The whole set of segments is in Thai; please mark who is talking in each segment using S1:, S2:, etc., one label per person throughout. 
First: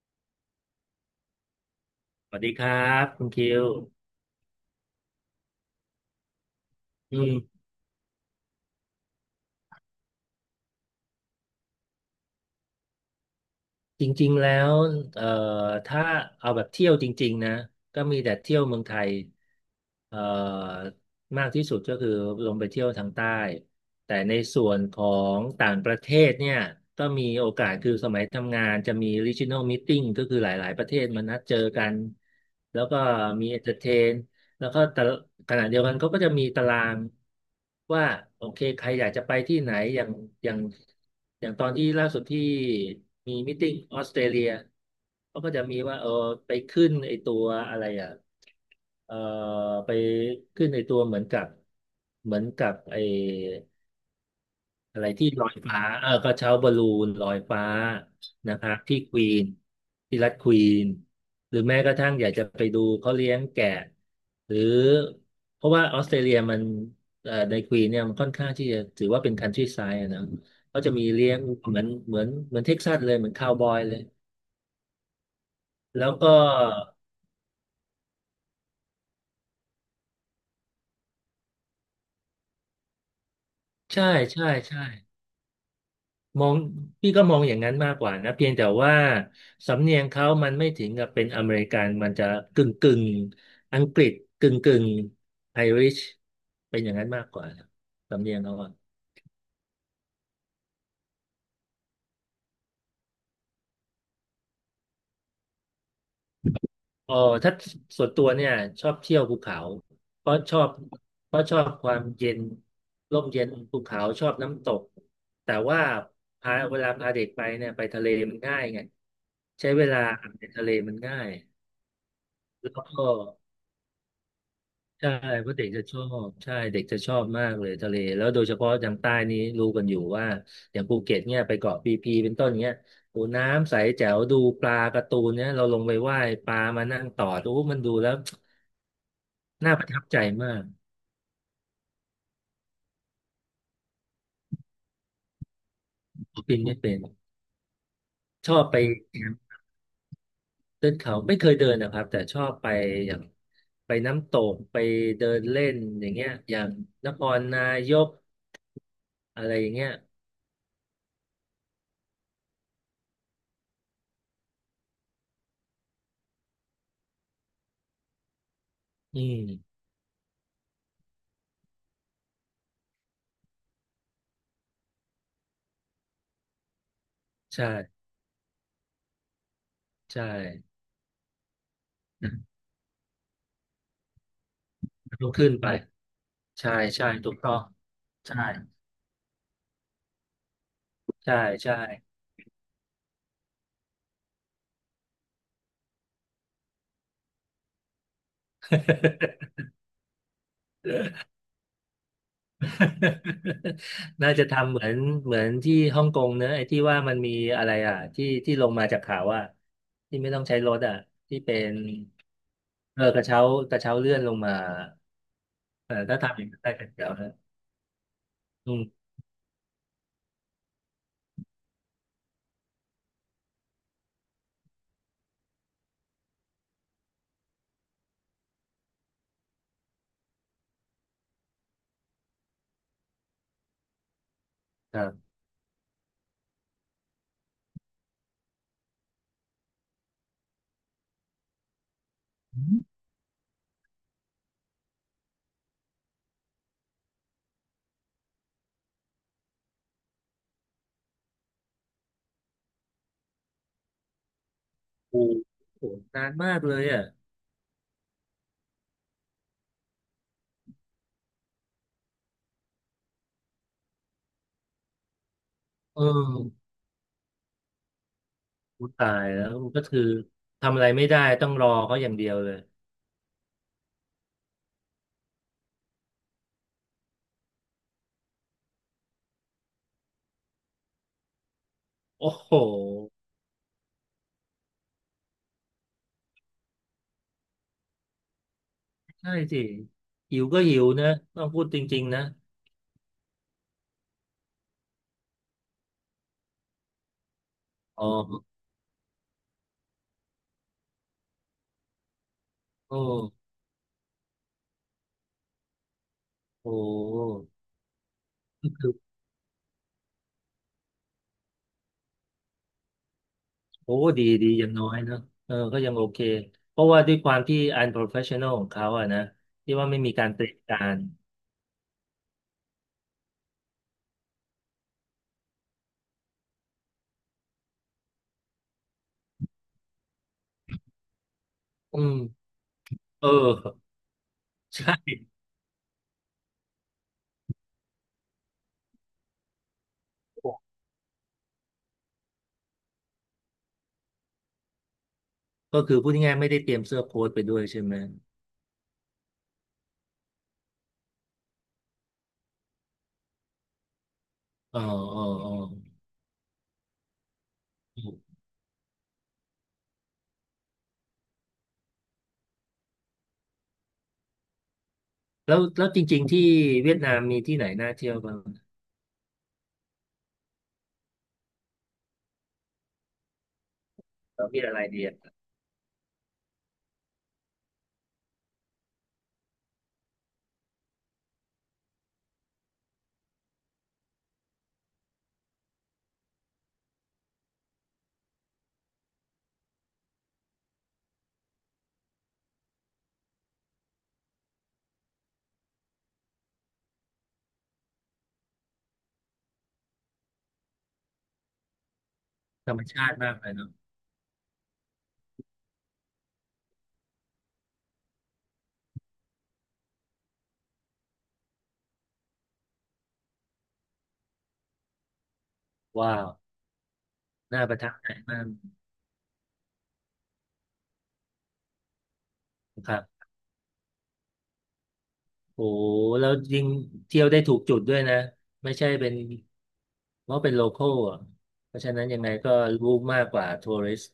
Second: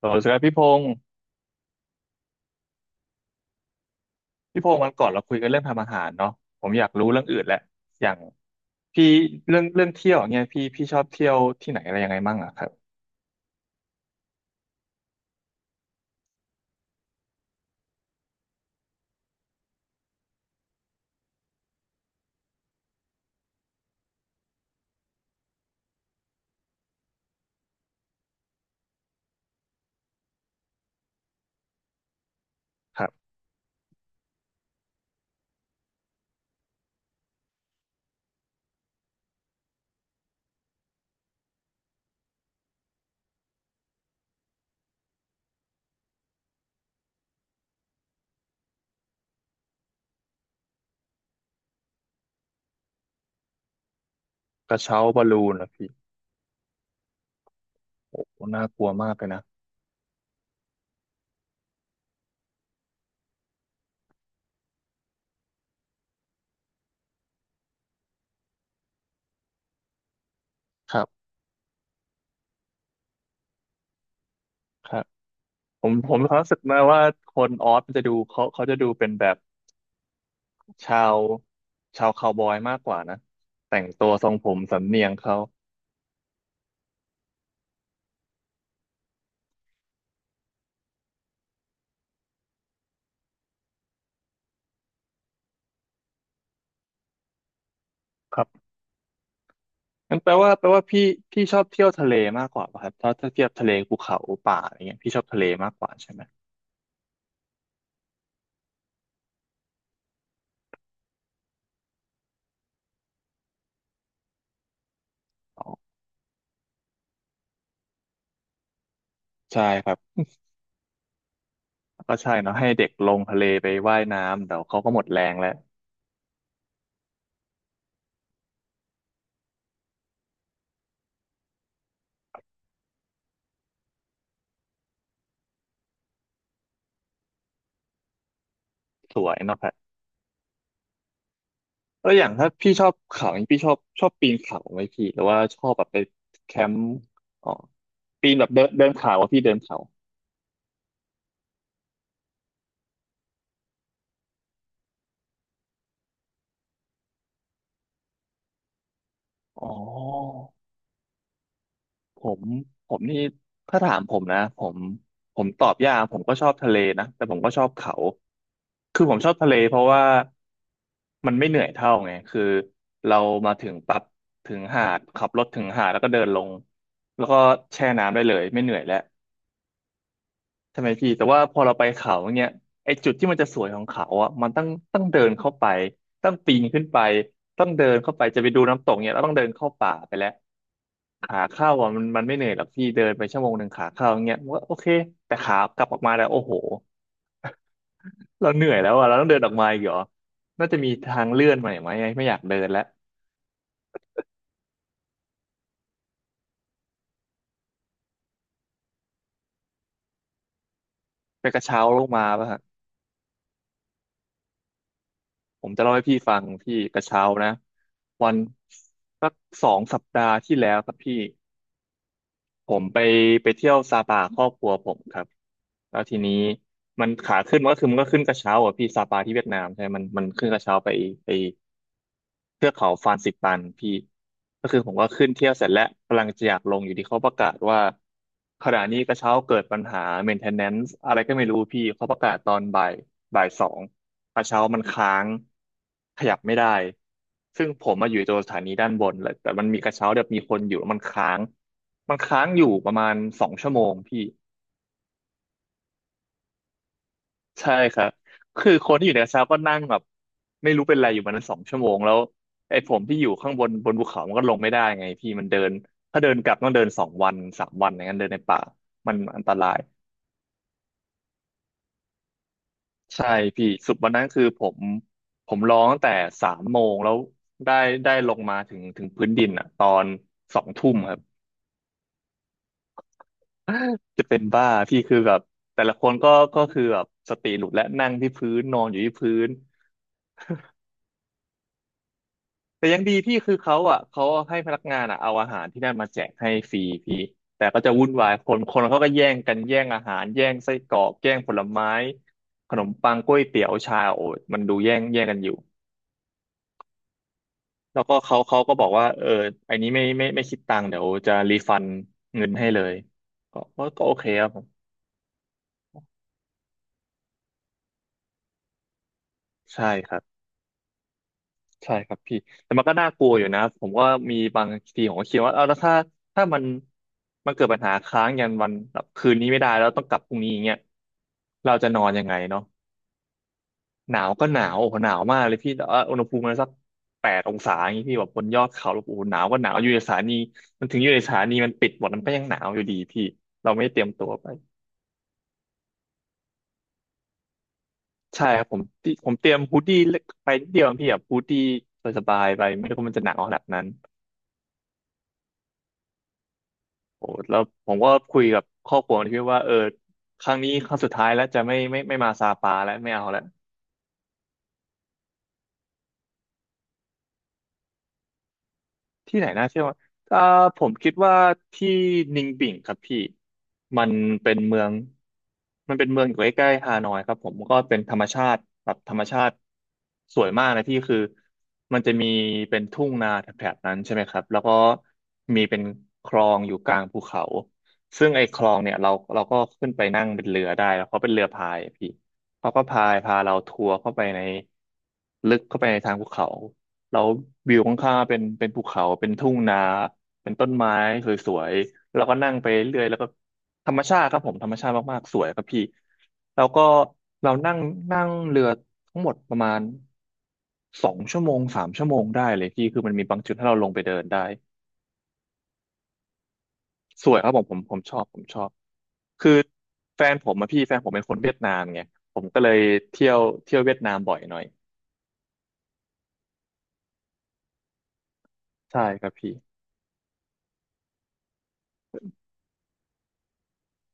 S1: สวัสดีครับพี่พงศ์
S2: สวัสดีครับคุณคิว
S1: พี่พงศ์วันก่อนเราคุยกันเรื่องทำอาหารเนาะผมอยากรู้
S2: อื
S1: เรื่องอื่นแห
S2: ม
S1: ละอย่างพี่เรื่องเที่ยวอย่างเงี้ยพี่ชอบเที่ยวที่ไหนอะไรยังไงมั่งอะครับ
S2: จริงๆแล้วเอ่อถ้าเอาแบบเที่ยวจริงๆนะก็มีแต่เที่ยวเมืองไทยเอ่อมากที่สุดก็คือลงไปเที่ยวทางใต้แต่ในส่วนของต่างประเทศเนี่ยก็มีโอกาสคือสมัยทำงานจะมี regional meeting ก็คือหลายๆประเทศมานัดเจอกันแล้วก็
S1: ครับ
S2: มี entertain แล้วก็แต่ขณะเดียวกันเขาก็จะมีตารางว่าโอเคใครอยากจะไปที่ไหนอย่างอย่างตอนที่ล่าสุดที่มีมิทติ้งออสเตรเลียเขาก็จะมีว่าเออไปขึ้นไอตัวอะไรอ่ะเอ่อไปขึ้นไอตัวเหมือนกับไอ
S1: กระเช้า
S2: อะไร
S1: บอล
S2: ที่
S1: ลู
S2: ลอ
S1: น
S2: ย
S1: เห
S2: ฟ้า
S1: พี่
S2: เออกระเช้าบอลลูนลอยฟ้า
S1: โอ้โห
S2: นะ
S1: น่า
S2: ครับ
S1: กลัว
S2: ที่
S1: มา
S2: ค
S1: กเล
S2: วี
S1: ยนะ
S2: นที่รัฐควีนหรือแม้กระทั่งอยากจะไปดูเขาเลี้ยงแกะ หรือ เพราะว่าออสเตรเลียมันในควีนเนี่ยมันค่อนข้างที่จะถือว่าเป็นคันทรีไซด์นะเขาจะ
S1: ครั
S2: มี
S1: บ
S2: เลี้ยงเหมือนเหมือนเท็กซัสเลยเหมือนคาวบอยเลย
S1: ครับผม
S2: แล้
S1: ผ
S2: ว
S1: มมี
S2: ก็
S1: ความรู้สึกนะว่าคนออสมันจะดูเขาจะดูเป็นแบบชาวชาวคาวบอยมากกว่านะแต่ง
S2: ใช่
S1: ตัวทรงผ
S2: ใช่
S1: ม
S2: ใช่
S1: สำเนียงเขา
S2: มองพี่ก็มองอย่างนั้นมากกว่านะเพียงแต่ว่าสำเนียงเขามันไม่ถึงกับเป็นอเมริกันมันจะกึ่งกึ่งอังกฤษกึ่งกึ่งไอริชเป็นอย่างนั้นมากกว่านะสำเนี
S1: ค
S2: ยง
S1: รั
S2: เขา
S1: บ
S2: อะ
S1: งั้นแปลว่าพี่พี่ชอบเที่ยวทะเลมากกว่าป่ะครับถ้าเทียบทะเลภูเขาป่าอะไรเงี้ยพี่ชอบทะเลมากกว่าใช่ไหม
S2: อ๋อถ้าส่วนตัวเนี่ยชอบเที่ยวภูเขาเพราะชอบเพราะชอบความเย็นร่มเย็นภูเขาชอบน้ำตกแต่ว่าพาเวลาพาเด็กไปเนี่ยไปทะเลมันง่ายไง
S1: ใช่
S2: ใช้เว
S1: ครับ
S2: ลาในทะเลมันง่าย
S1: ก็ใช่เนาะให้
S2: แล้วก็
S1: เด็กลงทะเลไปว่ายน้ำเดี๋ยวเขาก็หมด
S2: ใช่
S1: แรง
S2: เพ
S1: แล้ว
S2: ราะเด็กจะชอบใช่เด็กจะชอบมากเลยทะเลแล้วโดยเฉพาะทางใต้นี้รู้กันอยู่ว่าอย่างภูเก็ตเนี่ยไปเกาะพีพีเป็นต้นเนี้ยโอ้น้ำใสแจ๋วดูปลาการ์ตูนเนี่ยเราลงไปว่ายปลามานั่งตอดโอ้มันดูแล้ว
S1: สวยเนาะค รั
S2: น่าป
S1: บ
S2: ระทับใจมาก
S1: แล้วอย่างถ้าพี่ชอบเขาอย่างนี้พี่ชอบปีนเขาไหมพี่หรือว่าชอบแบบไปแค
S2: ปิน
S1: ม
S2: ไม่
S1: ป์
S2: เป็น
S1: อ๋อปีนแบ
S2: ช
S1: บ
S2: อ
S1: เดิ
S2: บ
S1: น
S2: ไป
S1: เดินเขา
S2: แค
S1: อะ
S2: มป์
S1: พี่เดินเขา
S2: เดินเขาไม่เคยเดินนะครับแต่ชอบไปอย่างไปน้ำตกไปเดินเล่นอย่างเงี้ยอย่างนครนายกอะไรอ
S1: อ๋อ
S2: ย่างเงี้ย
S1: ผมผมนี่ถ้าถามผมนะผมตอบยากผมก็ชอบทะเลนะแต่ผมก็ชอบเขาคือผม
S2: อื
S1: ชอบทะเลเพ
S2: ม
S1: ราะว่ามันไม่เหนื่อยเท่าไงคือเรามาถึงปั๊บถึงหาดขับรถถึงหาดแล้วก็เดินลงแล้วก็แช่
S2: ใช่
S1: น้ำได้เลยไม่เหนื่อยแล้ว
S2: ใช่
S1: ใช่ไหมพี่แต่ว่าพอเราไปเขาเนี้ยไอ้จุดที่มันจะสวยของเขาอ่ะมันต้องเดิ
S2: ต้อ
S1: น
S2: งขึ้
S1: เข้า
S2: น
S1: ไป
S2: ไป
S1: ต้องปีน
S2: ใช่
S1: ขึ้นไป
S2: ใช่ถูกต้อง
S1: ต้องเดินเข้าไปจะไปดู
S2: ใช่
S1: น้ำตกเนี้ยเราต้องเดินเข้าป่าไปแล้ว
S2: ใช่
S1: ขาเข้า
S2: ใช่
S1: อ่ะมันไม่เหนื่อยหรอกพี่เดินไปชั่วโมงหนึ่งขาเข้าอย่างเงี้ยผมว่าโอเคแต่ขากลับออกมาแล้วโอ้โหเราเหนื่อยแล้วอ่ะเราต้องเดินออกมาอีกเหรอน่าจะมีทางเลื่อนใหม่ไหมไม่อยากเดินแล้ว
S2: น่าจะทำเหมือนเหมือนที่ฮ่องกงเนอะไอ้ที่ว่ามันมีอะไรอ่ะที่ที่ลงมาจากเขาอ่ะที่ไม่ต้องใช้รถอ่ะที่
S1: ไป
S2: เป็
S1: กระ
S2: น
S1: เช้าลงมาป่ะฮะ
S2: เออกระเช้ากระเช้าเลื่อนลงมา
S1: ผมจะ
S2: เอ
S1: เล่า
S2: อ
S1: ให้พี่
S2: ถ้า
S1: ฟั
S2: ทำอ
S1: ง
S2: ย่างนั้นได้
S1: พี่
S2: ก็น
S1: ก
S2: เดี
S1: ระ
S2: ยว
S1: เช้า
S2: นะ
S1: นะวัน
S2: อืม
S1: สัก2 สัปดาห์ที่แล้วครับพี่ ผมไปเที่ยวซาปาครอบครัวผมครับแล้วทีนี้มันขาขึ้นมันก็คือมันก็ขึ้นกระเช้าอ่ะพี่ซาปาที่เวียดนามใช่ไหมมันขึ้นกระเช้าไปเทือกเขาฟานซิปันพี่ก็คือผม
S2: ครั
S1: ก็ขึ้
S2: บ
S1: นเที่ยวเสร็จแล้วกำลังจะอยากลงอยู่ที่เขาประกาศว่าขณะนี้กระเช้าเกิดปัญหา maintenance อะไรก็ไม่รู้พี่เขาประกาศตอ
S2: อื
S1: น
S2: ม
S1: บ่ายบ่ายสองกระเช้ามันค้าง ขยับไม่ได้ซึ่งผมมาอยู่ตัวสถานีด้านบนเลยแต่มันมีกระเช้าแบบมีคนอยู่แล้วมันค้างอยู่ประมาณสองชั่วโมงพี่
S2: โอ้โหนานมากเลยอ่ะ
S1: ใช่ครับคือคนที่อยู่ในกระเช้าก็นั่งแบบไม่รู้เป็นไรอยู่มานั้นสองชั่วโมงแล้วไอ้ผมที่อยู่ข้างบนบนภูเขามันก็ลงไม่ได้ไงพี่มันเดิน
S2: เอ
S1: ถ้าเดินกลับต้
S2: อ
S1: องเดินสองวันสามวันอย่างนั้นเดินในป่า
S2: กูตา
S1: มัน
S2: ย
S1: อัน
S2: แล้
S1: ต
S2: ว
S1: ราย
S2: ก็คือทำอะไรไม่ได้ต้องรอเขาอย่างเดียวเลย
S1: ใช่พี่สุดวันนั้นคือผมผมร้องตั้งแต่สามโมงแล้วได้ได้ลงมาถึงพื้นดินอ่ะตอนสองทุ่มครับ
S2: โอ้โห
S1: จะเป็นบ้าพี่คือแบบแต่ละคนก็คือแบบสติหลุดและนั่งที่พื้นนอนอยู่ที่
S2: ใช่
S1: พื้น
S2: สิหิวก็หิวนะต้องพูดจริงๆนะ
S1: แต่ยังดีพี่คือเขาอ่ะเขาให้พนักงานอ่ะเอาอาหารที่นั่นมาแจกให้ฟรีพี่แต่ก็จะ
S2: อ๋อ
S1: วุ่นวายคนเขาก็แย่งกันแย่งอาหารแย่งไส้กรอกแย่งผลไม้ขนม
S2: โอ้
S1: ปังกล้วยเตี๋ยวชาโอ้ยมันดูแย่งแย่งกันอยู่
S2: โห
S1: แล้วก็เขา
S2: ก็
S1: ก็บอ
S2: คื
S1: ก
S2: อ
S1: ว่าเอออันนี้ไม่คิดตังค์เดี๋ยวจะรีฟันเงินให้เลยก็ก็
S2: โอ้
S1: ก็โอ
S2: ดี
S1: เคค
S2: ดี
S1: รับผ
S2: อ
S1: ม
S2: ย่างน้อยนะเออก็ยังโอเคเพราะว่าด้วยความที่ unprofessional ของเขาอะนะที่
S1: ใช่
S2: ว่าไม่
S1: ค
S2: มี
S1: รับ
S2: การเตรียมการ
S1: ใช่ครับพี่แต่มันก็น่ากลัวอยู่นะผมก็มีบางทีผมก็คิดว่าเอาแล้วถ้ามันเกิดปัญหาค้างยันวันแบบคืนนี้ไม่ได้แล้วต้องกลับพรุ่งนี้อย่างเงี้ยเราจะน
S2: อื
S1: อน
S2: ม
S1: ยังไงเนาะ
S2: เออ
S1: หนาวก็หนาว โอ้
S2: ใช่
S1: โหหนาวมากเลยพี่แต่ว่าอุณหภูมิมันสัก8 องศาอย่างงี้พี่แบบบนยอดเขาแล้วโอ้โหหนาวก็หนาวอยู่ในสถานีมันถึงอยู่ในสถานีมันปิดหมดมันก็ยังหนาวอยู่ดีพี่เราไม่ได้เตรียมตัวไป
S2: ก็คือพูดง่ายๆไม่ได้เตรียมเสื้อโค้ทไปด้วยใช่ไหม
S1: ใช่ครับผมผมเตรียมฮูดดี้เล็กไปนิดเดียวพี่แบบฮูดดี้สบายๆไปไม่รู้ว่ามันจะหนาวขนาดนั้น
S2: อ๋ออ๋ออ๋อ
S1: โอ้แล้วผมก็คุยกับครอบครัวที่ว่าเออครั้งนี้ครั้งสุดท้ายแล้วจะไม่มาซาปาแล้วไม่เอาแล้ว
S2: แล้วแล้วจริงๆที่เวียดนามมีที่ไหนน่าเที่ยวบ้าง
S1: ที่ไหนน่าเที่ยวเอ่อผมคิดว่าที่นิงบิ่งครับพี่มัน
S2: เรา
S1: เป็น
S2: มีอะ
S1: เมื
S2: ไร
S1: อง
S2: ดีอะ
S1: มันเป็นเมืองอยู่ใกล้ๆฮานอยครับผมก็เป็นธรรมชาติแบบธรรมชาติสวยมากนะพี่คือมันจะมีเป็นทุ่งนาแถบๆนั้นใช่ไหมครับแล้วก็มีเป็นคลองอยู่กลางภูเขาซึ่งไอ้คลองเนี่ยเราก็ขึ้นไปนั่งเป็นเรือได้แล้วเขาเป็นเรือพายอะพี่เขาก็พายพาเราทัวร์เข้าไปในลึกเข้าไปในทางภูเขา แล้ววิวข้างๆเป็นภูเขาเป็นทุ่งนาเป็นต้นไม้สวยๆแล้วก็นั่งไป
S2: ธรรม
S1: เรื่อ
S2: ชา
S1: ยแล้
S2: ติ
S1: วก็
S2: มากเลยเนาะ
S1: ธรรมชาติครับผมธรรมชาติมากๆสวยครับพี่แล้วก็เรานั่งนั่งเรือทั้งหมดประมาณ2 ชั่วโมง3 ชั่วโมงได้เลยพี่คือมันมีบางจุดให้เราลงไปเดินได้
S2: ว้าว
S1: สวยครับผ
S2: น่า
S1: ม
S2: ป
S1: ผ
S2: ระ
S1: ม
S2: ทั
S1: ผ
S2: บ
S1: ม
S2: ใจ
S1: ชอบผ
S2: มา
S1: ม
S2: ก
S1: ชอบคือแฟนผมอะพี่แฟนผมเป็นคนเวียดนามไงผมก็เลย
S2: ครับ
S1: เที่ยวเที่ยวเวียดนามบ่อยหน่อย
S2: โอ้โหแล้วยิ่งเที่ยวได้ถูกจุดด้วยนะไม่ใช่
S1: ใช่
S2: เป็น
S1: ครับพี่
S2: เพราะเป็นโลคอลอ่ะเพราะฉะนั้นยังไงก็รู้มากกว่าทัวริสต์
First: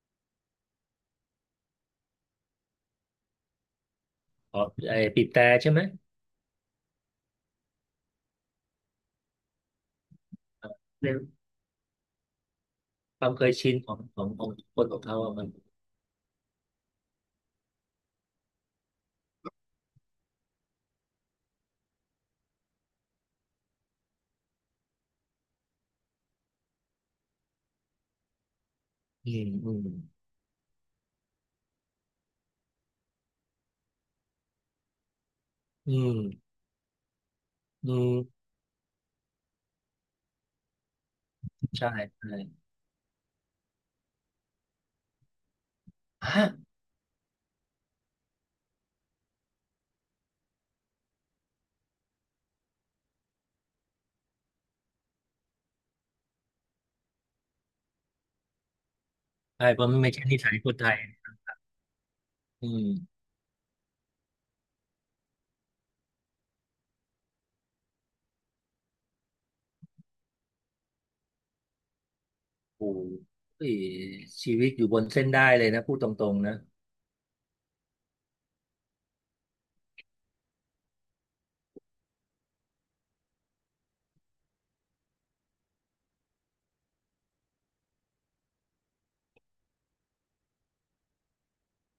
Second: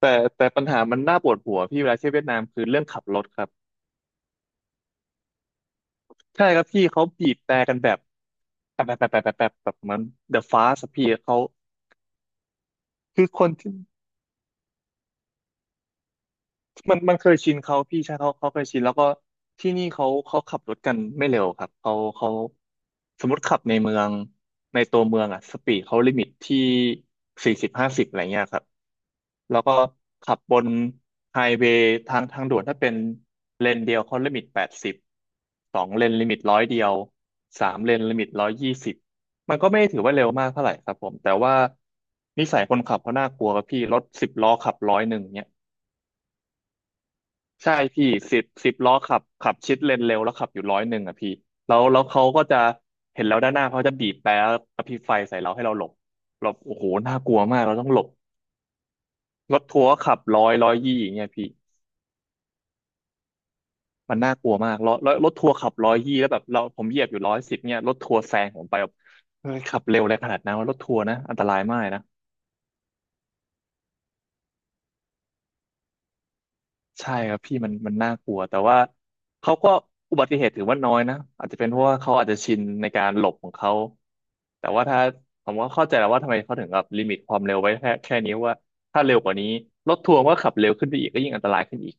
S1: แต่แต่ปัญหามันน่าปวดหัวพี่เวลาเที่ยวเวียดนามคือเรื่องขับรถครับ
S2: อ๋อไอ้ปีบแต่ใช่ไหม
S1: ใช่ครับพี่เขาบีบแต่กันแบบแบบแบบแบบแบบแบบแบบเหมือน The Fast อะพี่
S2: เรื่อง
S1: เขา
S2: ค
S1: คือ
S2: วาม
S1: ค
S2: เค
S1: น
S2: ย
S1: ที่
S2: ชินของคนของเขาอะมัน
S1: มันเคยชินเขาพี่ใช่เขาเคยชินแล้วก็ที่นี่เขาขับรถกันไม่เร็วครับเขาสมมติขับในเมืองในตัวเมืองอะสปีดเขาลิมิตที่4050อะไรเงี้ยครับ
S2: อืม
S1: แล้ว
S2: อื
S1: ก็
S2: ม
S1: ขับบนไฮเวย์ทางด่วนถ้าเป็นเลนเดียวเขาลิมิต80สอง
S2: อื
S1: เลนลิมิต
S2: ม
S1: 100สาม
S2: อื
S1: เลนลิมิตร้
S2: ม
S1: อยยี่สิบมันก็ไม่ได้ถือว่าเร็วมากเท่าไหร่ครับผมแต่ว่า
S2: ใช่ใช่
S1: นิสัยคนขับเขาน่ากลัวครับพี่รถสิบล้อขับร้อยหนึ่งเนี่ย
S2: ฮะ
S1: ใช่พี่สิบล้อขับขับชิดเลนเร็วแล้วขับอยู่ร้อยหนึ่งอ่ะพี่แล้วเขาก็จะเห็นเราด้านหน้าเขาจะบีบแตรแล้วกระพริบไฟใส่เราให้เราหลบหลบโอ้โหน่ากลัวมากเราต้องหลบรถ
S2: ใช่เพ
S1: ทัวร์
S2: ราะ
S1: ก็
S2: มันไม่
S1: ขับ
S2: ใช่นิ
S1: ร้อ
S2: สั
S1: ย
S2: ยค
S1: ร้อย
S2: นไท
S1: ยี่
S2: ย
S1: อย่างเงี้ยพี่
S2: อืม
S1: มันน่ากลัวมากรถทัวร์ขับร้อยยี่แล้วแบบเราผมเหยียบอยู่110เนี่ยรถทัวร์แซงผมไปแบบเฮ้ยขับเร็วอะไรขนาดนั้นวะรถทัวร์นะอันตรายมากนะ
S2: โอ้โหชีวิตอยู่บนเส้นได้เลยนะพูดตรงๆนะ
S1: ใช่ครับพี่มันมันน่ากลัวแต่ว่าเขาก็อุบัติเหตุถือว่าน้อยนะอาจจะเป็นเพราะว่าเขาอาจจะชินในการหลบของเขาแต่ว่าถ้าผมก็เข้าใจแล้วว่าทำไมเขาถึงแบบลิมิตความเร็วไว้แค่นี้ว่าถ้าเร็วกว่านี้รถทัวร์ก็ขับเร็วขึ้นไปอีกก็ยิ่งอันตรายขึ้นอีก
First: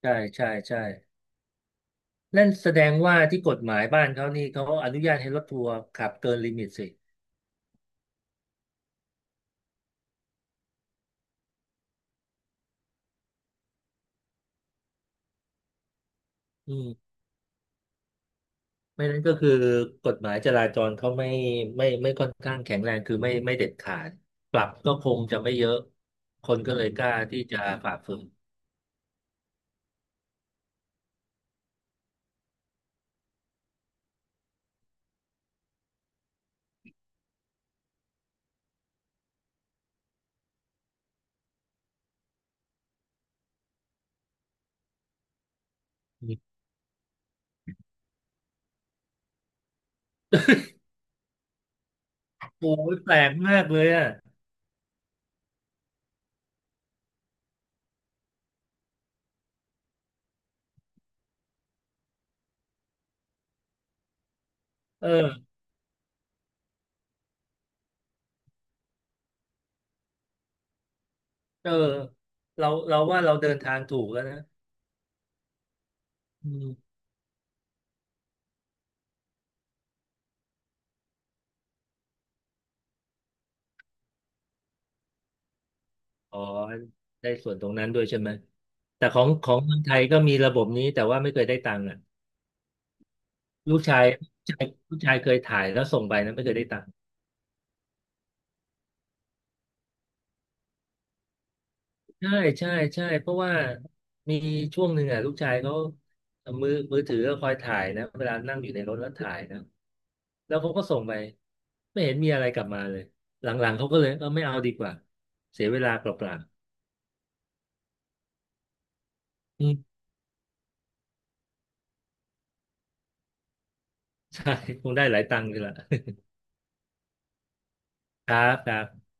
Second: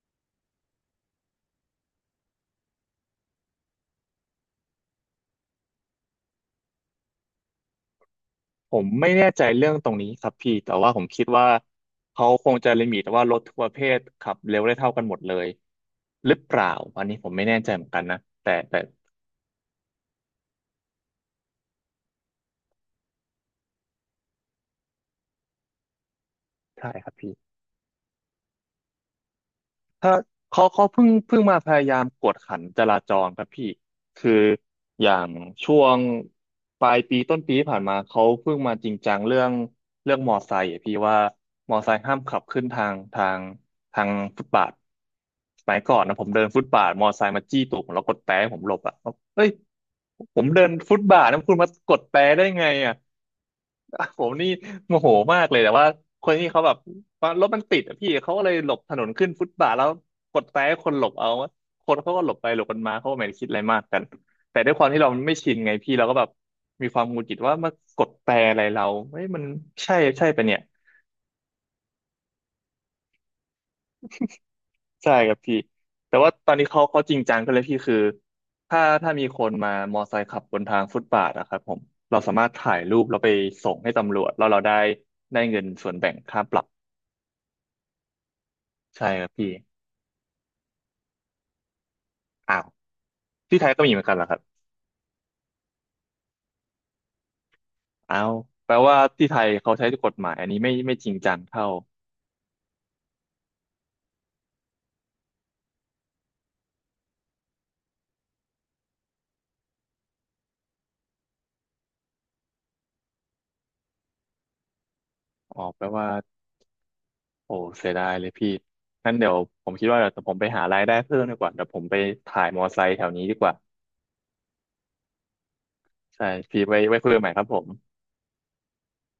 S2: ใช่ใช่ใช่ นั่นแสดงว่าที่กฎหมายบ้านเขานี่เขาอนุญาตให้รถทัวร์ขับเกินลิมิตสิ
S1: ผมไม่แน่ใจเรื่องตรงนี้ครับพี่แต่ว่าผมคิดว่าเขาคงจะลิมิตว่ารถทุกประเภทขับเร็วได้เท่ากันหมดเลยหรือเปล่า
S2: อืม
S1: อันนี้ผมไม่แน่ใจเหมือนกันนะแต่
S2: ไม่นั้นก็คือกฎหมายจราจรเขาไม่ไม่ไม่ค่อนข้างแข็งแรงคือไม่ไม่เด็ดขาดปรับก็คงจะไม่เยอะคนก็เลย
S1: ใช่
S2: ก
S1: ครั
S2: ล้า
S1: บพี่
S2: ที่จะฝ่าฝืน
S1: ถ้าเขาเพิ่งมาพยายามกวดขันจราจรครับพี่คืออย่างช่วงปลายปีต้นปีที่ผ่านมาเขาเพิ่งมาจริงจังเรื่องมอไซค์อะพี่ว่ามอไซค์ห้ามขับขึ้นทางฟุตบาทสมัยก่อนนะผ
S2: อื
S1: ม
S2: ม
S1: เดินฟุตบาทมอไซค์มาจี้ตูดผมแล้วกดแตรให้ผมหลบอ่ะเอ้ยผมเดินฟุตบาทนะคุณมากดแตรได้ไง
S2: โอ้
S1: อ่ะ
S2: ยแปลกมากเลยอ่ะ
S1: ผมนี่โมโหมากเลยแต่ว่าคนที่เขาแบบว่ารถมันติดอะพี่เขาก็เลยหลบถนนขึ้นฟุตบาทแล้วกดแตรให้คนหลบเอาคนเขาก็หลบไปหลบกันมาเขาก็ไม่ได้คิดอะไรมากกันแต่ด้วยความที่
S2: เอ
S1: เรา
S2: อ
S1: ไม่ชินไงพี่เราก็แบบมีความหงุดหงิดว่ามากดแตรอะไรเราเฮ้ยมันใช่ใช่ปะเนี่ย
S2: เออเราว่าเราเดินทางถูกแล้วนะ
S1: ใช่ครับพี่แต่ว่า
S2: อื
S1: ตอนนี้
S2: ม
S1: เขาเขาจริงจังกันเลยพี่คือถ้ามีคนมามอไซค์ขับบนทางฟุตบาทนะครับผมเราสามารถถ่ายรูปแล้วไปส่งให้ตำรวจแล้วเราได้เงินส่วนแบ่ง
S2: อ๋อ
S1: ค่าปรับ
S2: ได้ส่วนตรงนั้นด้วยใช่ไหมแต่
S1: ใช่
S2: ขอ
S1: ครั
S2: ง
S1: บ
S2: ข
S1: พี่
S2: องเมืองไทยก็มีระบบนี้แต่ว่าไม่เคยได้ตังค์อ่ะ
S1: อ้าวที่ไทย
S2: ลูก
S1: ก็มีเห
S2: ชา
S1: มือ
S2: ย
S1: นกันเหร
S2: ลู
S1: อ
S2: ก
S1: ครับ
S2: ชายลูกชายเคยถ่ายแล้วส่งไปนะไม่เคยได้ตังค์
S1: อ้าวแปลว่าที่ไทยเขาใช้กฎหมายอันนี้ไม่จริงจังเท่า
S2: ใช่ใช่ใช่เพราะว่ามีช่วงหนึ่งอ่ะลูกชายเขาเอามือมือถือก็คอยถ่ายนะเวลานั่งอยู่ในรถแล้วถ่ายนะแล้วเขาก็ส่งไปไม่เห็นมีอะไรกลับมาเลยหลังๆเขาก็เลยเออไม่เอาดีกว่า
S1: อ๋อ
S2: เสียเว
S1: แปล
S2: ลาเป
S1: ว่า
S2: ล่า
S1: โอ้เสียดายเลยพี่งั้นเดี๋ยว
S2: ๆอื
S1: ผมคิด
S2: ม
S1: ว่าเดี๋ยวผมไปหารายได้เพิ่มดีกว่าเดี๋ยวผมไปถ่ายมอไซค์แถวนี้ดีกว่า
S2: ใช่คงได้หลายตังค์เลยล่ะ
S1: ใช่พี่ไว้ไว้คุยกันใหม่ครับผม
S2: ครับครับ